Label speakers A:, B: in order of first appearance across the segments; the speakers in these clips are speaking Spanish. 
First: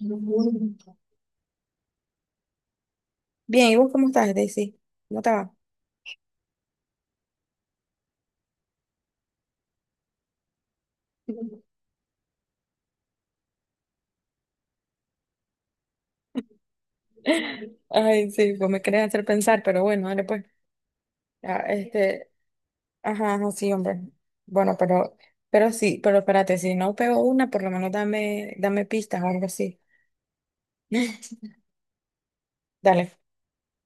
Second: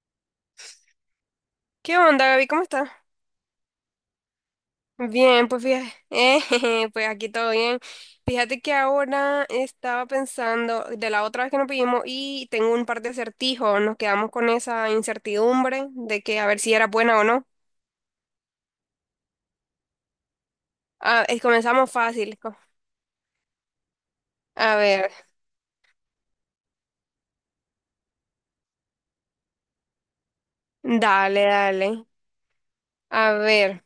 A: Bien,
B: ¿Qué onda, Gaby? ¿Cómo estás?
A: ¿y vos cómo estás, Daisy? ¿Cómo te
B: Bien,
A: va?
B: pues fíjate, jeje, pues aquí todo bien. Fíjate que ahora estaba pensando de la otra vez que nos pedimos y tengo un par de acertijos. Nos quedamos con esa incertidumbre de que a ver si era buena o no.
A: Ay, sí, pues me querés hacer pensar, pero bueno, dale pues. Ya,
B: Comenzamos fácil.
A: ajá, ajá, sí, hombre. Bueno,
B: A ver,
A: pero, pero sí, pero espérate, si no pego una, por lo menos dame pistas o algo así.
B: dale, dale.
A: Dale.
B: A ver,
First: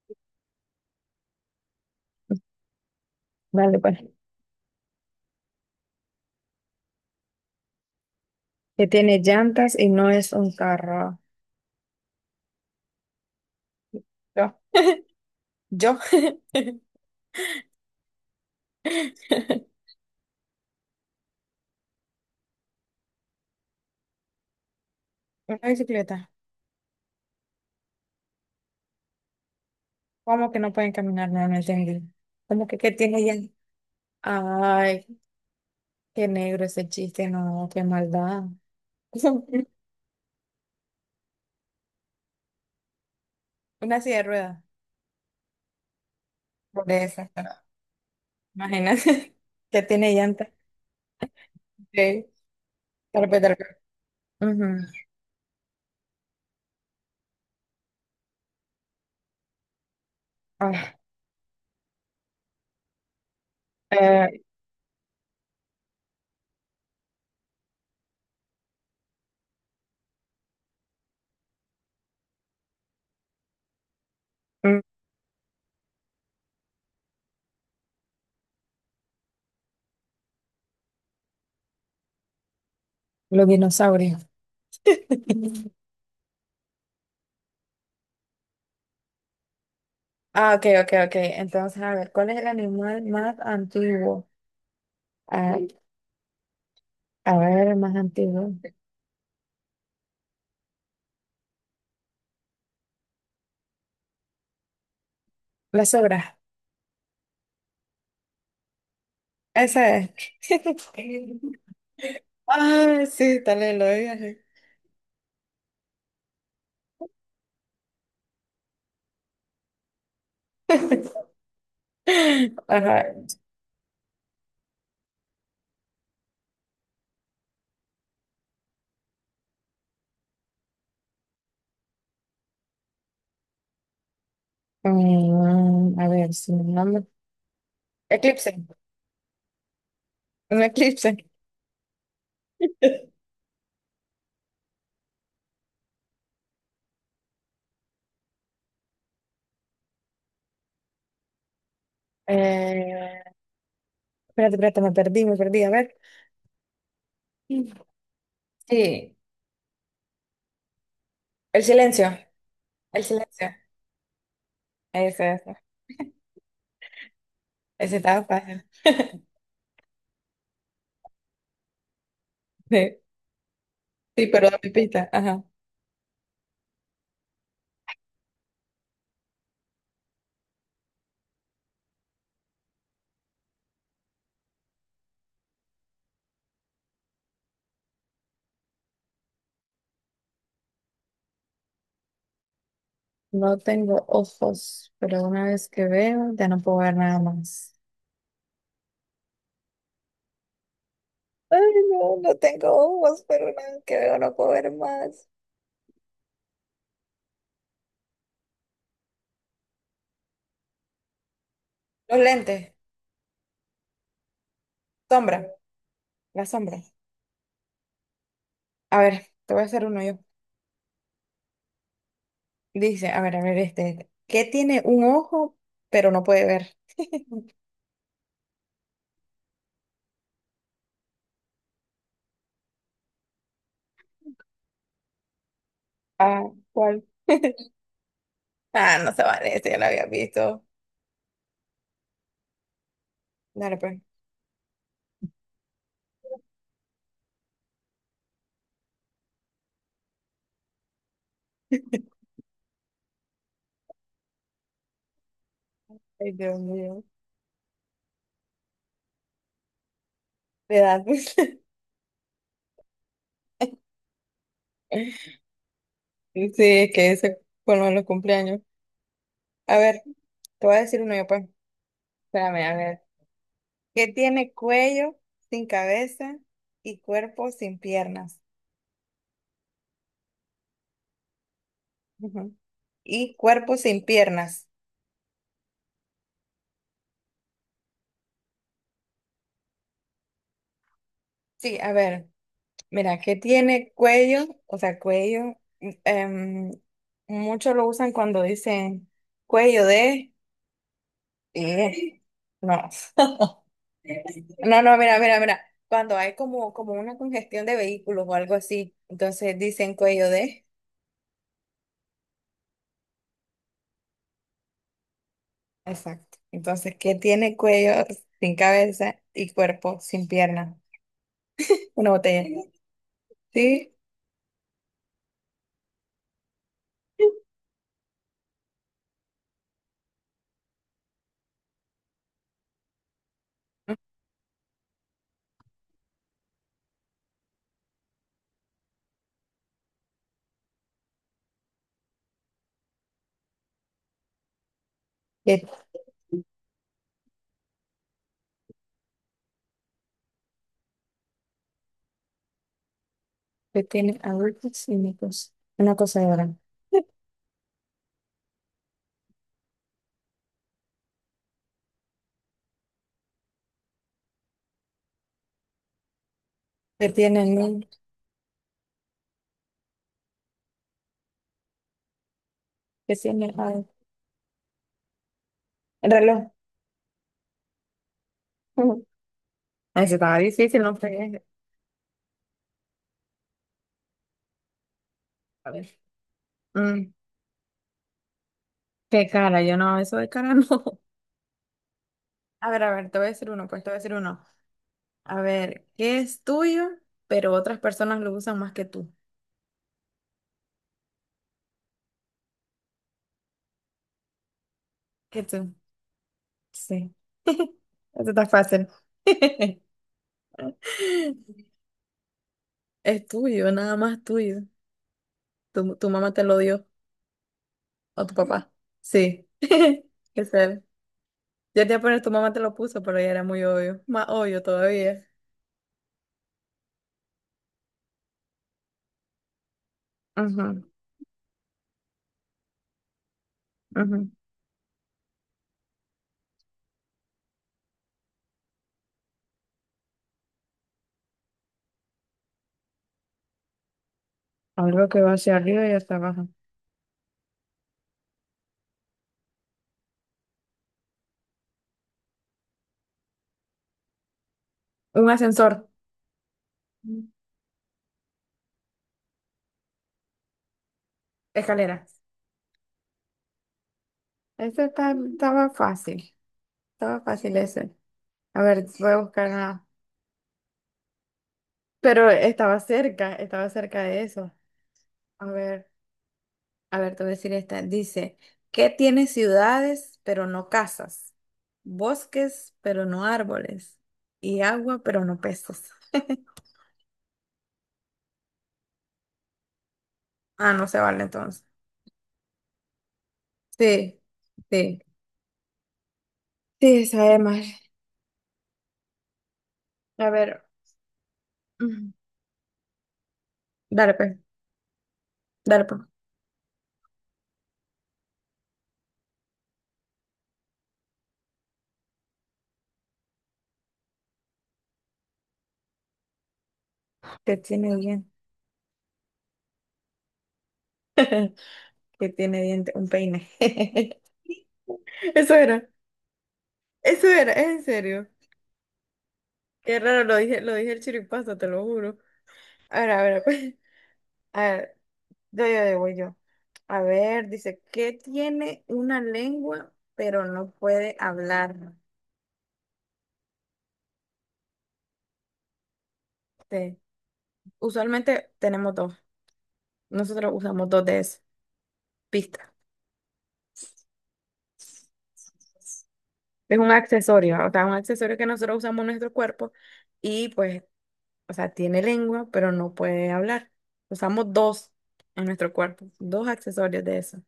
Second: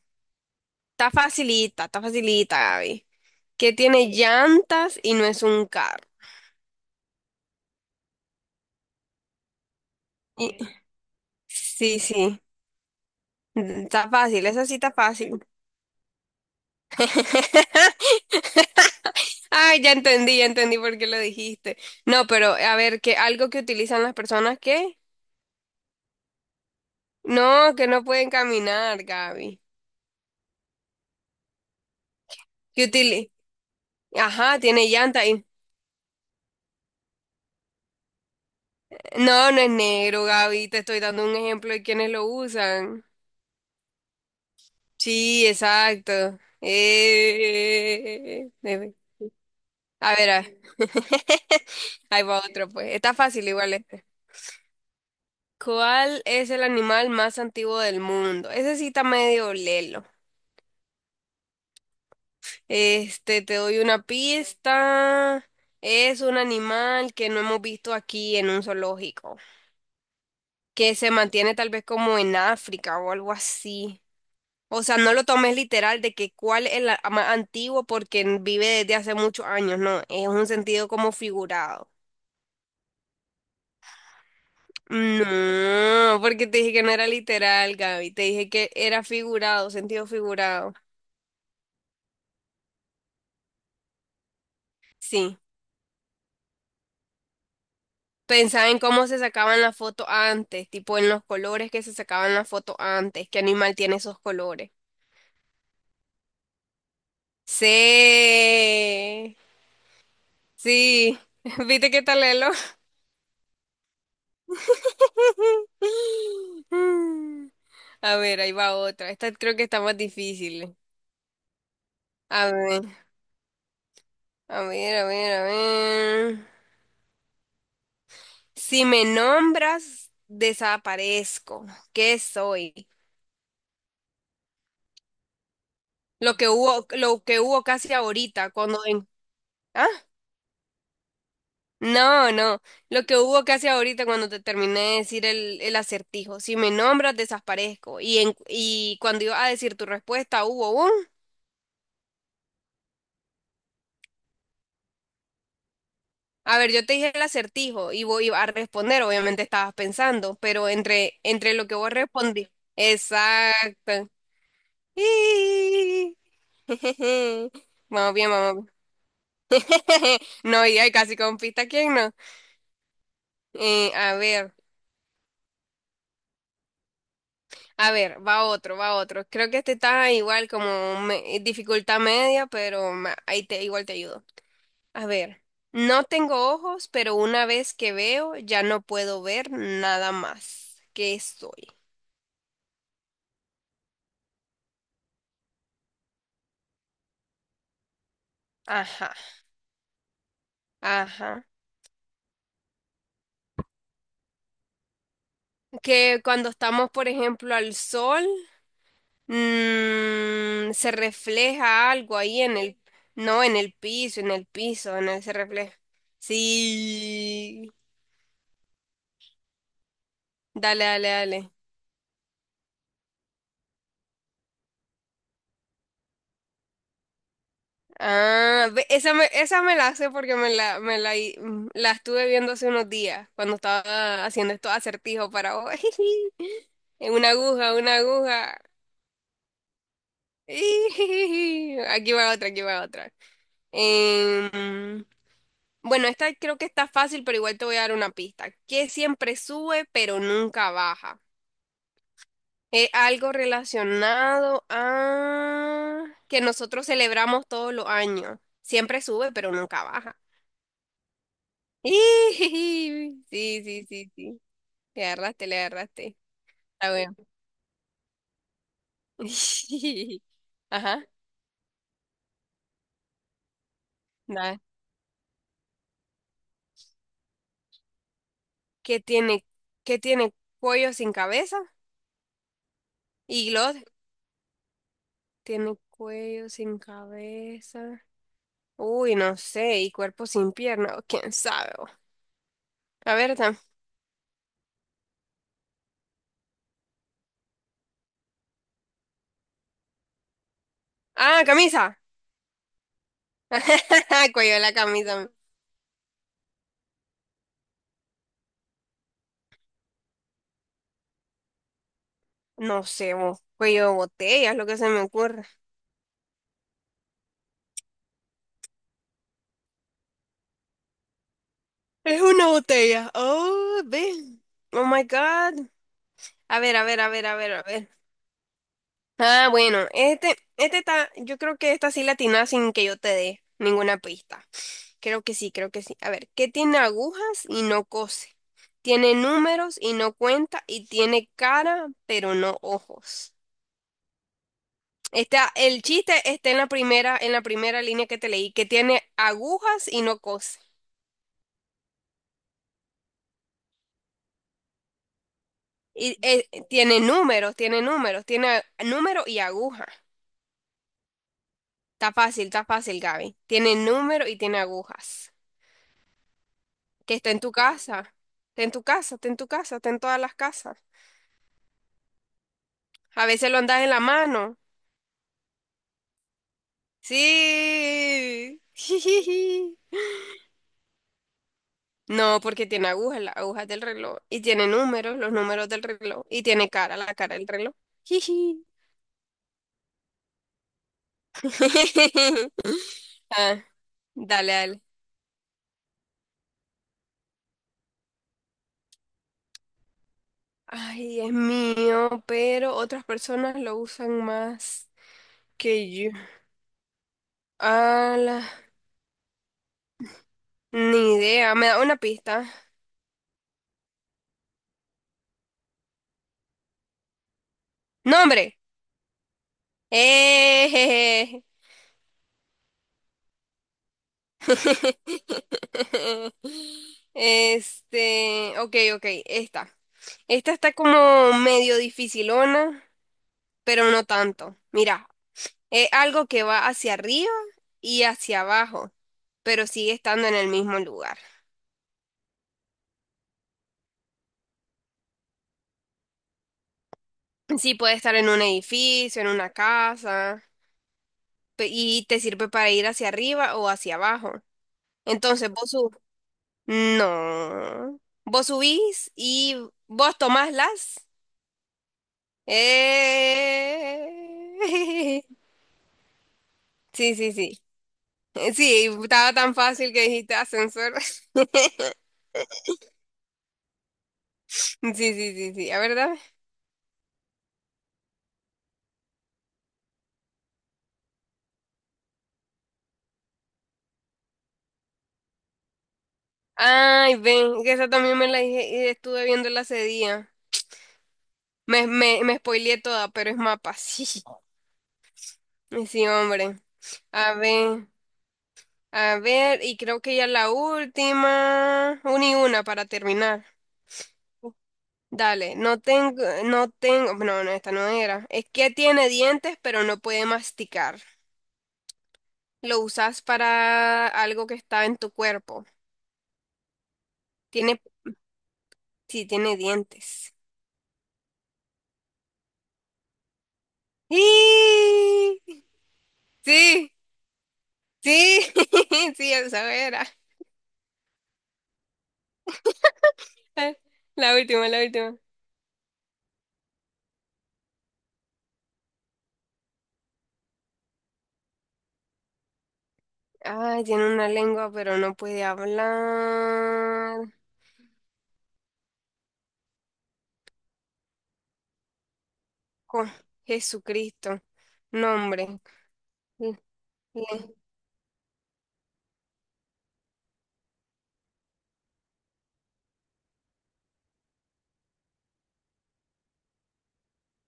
B: está facilita, Gaby. Que
A: Dale, pues.
B: tiene llantas y no es un carro.
A: Que tiene llantas y no es un
B: Y-
A: carro.
B: sí, sí, está fácil,
A: Yo.
B: esa sí está fácil.
A: Yo.
B: Ay, ya entendí por qué lo dijiste. No, pero a ver, que algo que utilizan las personas que
A: Una bicicleta.
B: no, que no pueden caminar, Gaby.
A: ¿Cómo que no pueden caminar? No, no entendí. ¿Cómo que
B: Que
A: qué tiene
B: utili
A: llantas?
B: Ajá, tiene
A: Ay.
B: llanta ahí.
A: Qué negro ese chiste, no, qué maldad.
B: No, no es negro, Gaby. Te estoy dando un ejemplo de quienes lo usan.
A: Una silla de ruedas.
B: Sí, exacto.
A: Por esa, pero
B: Eh, debe-
A: imagínate que tiene
B: A ver,
A: llantas
B: ahí
A: de
B: va otro, pues. Está fácil
A: carpeta.
B: igual este.
A: Ujú.
B: ¿Cuál es el animal más antiguo del mundo? Ese sí está medio lelo.
A: Ah,
B: Este, te doy una
A: eh,
B: pista. Es un animal que no hemos visto aquí en un zoológico, que se mantiene tal vez como en África o algo así.
A: mm,
B: O sea, no lo tomes literal de que cuál es el más antiguo porque vive desde hace muchos años, no, es un sentido como figurado.
A: los dinosaurios.
B: No, porque te dije que no era literal, Gaby, te dije que era figurado, sentido
A: Ah, ok,
B: figurado.
A: ok, ok. Entonces, a ver, ¿cuál es el animal más antiguo?
B: Sí.
A: a a ver, el más antiguo.
B: Pensaba en cómo se sacaban la foto antes, tipo en los colores que se sacaban la foto antes, qué animal tiene esos colores.
A: La sobra.
B: Sí,
A: Esa es.
B: sí, viste qué tal Lelo.
A: Ah, sí, tal vez lo dije.
B: A ver, ahí va otra. Esta creo que está más difícil. A ver,
A: Ajá.
B: a ver. Si me nombras, desaparezco. ¿Qué soy?
A: A ver,
B: Lo que
A: si no
B: hubo, lo que hubo casi
A: eclipse,
B: ahorita, cuando en... ¿Ah?
A: un eclipse.
B: No, no. Lo que hubo casi ahorita cuando te terminé de decir el acertijo. Si me nombras, desaparezco. Y cuando iba a decir tu respuesta, hubo un.
A: Eh, Espérate, espérate, me perdí. A ver.
B: A ver, yo te dije el acertijo y voy a responder.
A: Sí,
B: Obviamente estabas pensando, pero entre
A: el
B: lo que vos
A: silencio,
B: respondí.
A: el silencio.
B: Exacto.
A: Ese, ese.
B: Y-
A: Ese
B: Vamos
A: estaba
B: bien,
A: fácil.
B: vamos bien. No, y hay casi con pista, ¿quién no?
A: Sí,
B: A
A: sí, pero
B: ver.
A: la pipita, ajá.
B: A ver, va otro. Creo que este está igual como dificultad media, pero ahí te igual te ayudo. A ver, no tengo ojos, pero una vez que veo ya no puedo ver nada más. ¿Qué soy?
A: No tengo ojos, pero una vez que veo, ya no puedo ver nada más.
B: Ajá, ajá.
A: Ay, no, no tengo ojos, pero una vez que veo, no puedo ver más.
B: Que cuando estamos, por ejemplo, al sol, se refleja algo
A: Los
B: ahí en
A: lentes,
B: no, en el piso, en el piso, en el se
A: sombra,
B: refleja.
A: la sombra.
B: Sí.
A: A ver, te voy a hacer uno yo.
B: Dale.
A: Dice, a ver, ¿Qué tiene un ojo, pero no puede ver?
B: Ah, esa me la sé porque me la, hi- mm, la estuve viendo hace unos días cuando estaba haciendo estos acertijos para vos.
A: Ah, ¿cuál?
B: Una aguja.
A: Ah, no se vale, ese ya lo había visto.
B: Ijijiji. Aquí va otra.
A: Dale, pues.
B: Em, bueno, esta creo que está fácil, pero igual te voy a dar una pista. Que siempre sube, pero nunca baja. Es algo relacionado a
A: Ay,
B: que
A: Dios
B: nosotros
A: mío.
B: celebramos todos los años. Siempre sube, pero nunca baja.
A: De edad.
B: Sí, sí, sí, sí. Le agarraste.
A: Sí,
B: Está
A: es que
B: bueno.
A: eso con lo de los cumpleaños. A ver, te voy a decir
B: Ajá,
A: uno yo, pues. Espérame, a ver. Que tiene
B: nada.
A: cuello sin cabeza y cuerpo sin piernas.
B: ¿Qué tiene, qué tiene cuello sin cabeza?
A: Ujú. Y
B: Y
A: cuerpo
B: glot
A: sin piernas.
B: tiene cuello sin cabeza. Uy, no sé. Y cuerpo sin pierna. ¿O quién sabe
A: Sí,
B: vos?
A: a ver,
B: A
A: mira,
B: ver,
A: que
B: tam-
A: tiene cuello, o sea, cuello, muchos lo usan cuando dicen cuello de.
B: Ah, camisa.
A: Eh, no.
B: Cuello de la
A: No, no, mira,
B: camisa.
A: mira, mira. Cuando hay como, como una congestión de vehículos o algo así, entonces dicen cuello de.
B: No sé, vos. Cuello de botella es lo que se me ocurre.
A: Exacto. Entonces, ¿qué tiene cuello sin cabeza y cuerpo sin pierna? Una
B: Es una
A: botella.
B: botella. Oh,
A: Sí.
B: ve. Oh my God. A ver, a ver. Ah, bueno, este está, yo creo que esta sí la atinás sin que yo te dé ninguna pista. Creo que sí. A ver, ¿qué tiene agujas y no cose? Tiene números y no cuenta y tiene cara, pero no ojos. Está,
A: ¿Qué,
B: el chiste está en la primera línea que te leí, que tiene agujas y no cose.
A: qué tiene adultos cínicos? Una cosadora.
B: Tiene números, tiene número y aguja. Está fácil, Gaby. Tiene número y tiene agujas.
A: ¿Qué
B: Que está
A: tiene
B: en
A: el
B: tu casa, está en todas las casas.
A: ¿Qué
B: A
A: tiene
B: veces
A: el
B: lo andas en la mano.
A: el reloj?
B: Sí.
A: Ujú. Ah, ese estaba difícil, no fregues.
B: No, porque tiene agujas, las agujas del reloj, y tiene números, los números
A: A
B: del
A: ver.
B: reloj, y tiene cara,
A: Mm,
B: la cara del reloj. Jiji.
A: Qué cara, yo no, eso de cara no. A ver, te voy a decir
B: Ah,
A: uno, pues te voy a decir uno.
B: dale.
A: A ver, ¿qué es tuyo, pero otras personas lo usan más que tú?
B: Ay, es mío, pero otras personas lo usan más
A: Que tú.
B: que yo.
A: Sí, eso
B: Ala,
A: está fácil.
B: ni idea. ¿Me da una pista?
A: Es tuyo, nada más tuyo. Tu mamá te lo dio, o tu
B: ¡Nombre!
A: papá. Sí, qué ser.
B: ¡Eh!
A: Yo te iba a poner, tu mamá te lo puso, pero ya era muy obvio. Más obvio todavía.
B: Este, ok, ok, esta. Esta está
A: Ujú,
B: como medio dificilona, pero no
A: ujú.
B: tanto. Mira, es algo que va hacia arriba y hacia abajo, pero sigue estando en el mismo lugar.
A: Algo que va hacia arriba y hasta abajo.
B: Sí puede estar en un edificio, en una casa, y te sirve para ir hacia arriba o hacia abajo.
A: Un
B: Entonces vos
A: ascensor.
B: sub... No. Vos subís y vos tomás las
A: Escaleras. Ese está-
B: Eh,
A: estaba fácil.
B: Sí,
A: Estaba
B: sí,
A: fácil
B: sí.
A: ese. A
B: Sí,
A: ver, voy a
B: estaba
A: buscar
B: tan
A: una.
B: fácil que dijiste ascensor.
A: Pero estaba cerca de eso.
B: Sí, sí,
A: A
B: sí, sí. A
A: ver,
B: ver, dame.
A: a ver, te voy a decir esta. Dice, ¿qué tiene ciudades pero no casas? Bosques pero no árboles. Y agua pero no peces.
B: Ay, ven, que esa también me la dije y estuve viéndola hace día.
A: Ah, no se vale entonces.
B: Me spoileé toda, pero es mapa.
A: Sí, sí.
B: Sí, sí, hombre.
A: Sí,
B: A
A: sabe mal.
B: ver, a ver, y creo que ya
A: A
B: la
A: ver,
B: última.
A: mm,
B: Una y una para terminar.
A: dale pues,
B: Dale, no
A: dale pues.
B: tengo, no tengo, no, no, esta no era. Es que tiene dientes, pero no puede masticar. Lo usas para algo que está en tu cuerpo.
A: ¿Qué
B: Tiene,
A: tiene bien?
B: sí, tiene dientes.
A: ¿Que tiene diente? Un peine. Eso
B: ¡Y!
A: era,
B: Sí,
A: eso era, es en serio.
B: sí, sí, esa
A: Qué
B: era.
A: raro, lo dije el chiripazo, te lo juro. A ver,
B: La
A: a
B: última, la
A: ver,
B: última.
A: yo, voy yo. A ver, dice, ¿qué tiene una lengua pero no puede hablar?
B: Ay, tiene una lengua, pero no puede
A: Te-
B: hablar.
A: Usualmente tenemos dos. Nosotros usamos dos de esas pista.
B: Con Jesucristo. Nombre. L-
A: Es un
B: le-
A: accesorio, o sea, un accesorio que nosotros usamos en nuestro cuerpo y pues, o sea, tiene lengua pero no puede hablar. Usamos dos en nuestro cuerpo, dos accesorios de eso.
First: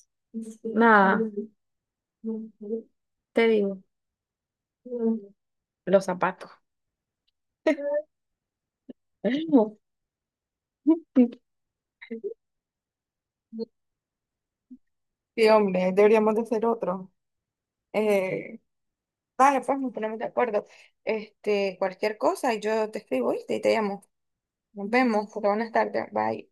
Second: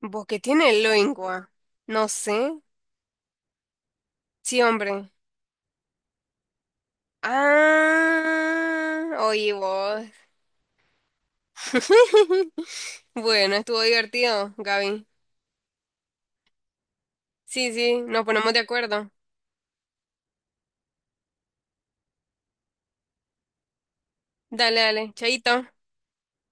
B: ¿Vos qué tiene
A: Nada,
B: lengua? No sé.
A: te digo,
B: Sí, hombre.
A: los zapatos.
B: Ah, oye vos. Bueno, estuvo divertido, Gaby.
A: Sí, hombre, deberíamos de hacer otro.
B: Sí, sí, nos ponemos de
A: Eh,
B: acuerdo.
A: Dale, pues nos ponemos de acuerdo. Este, cualquier cosa, yo te escribo, ¿viste? Y te llamo.
B: Dale,
A: Nos
B: dale,
A: vemos, porque
B: chaito.
A: buenas tardes. Bye.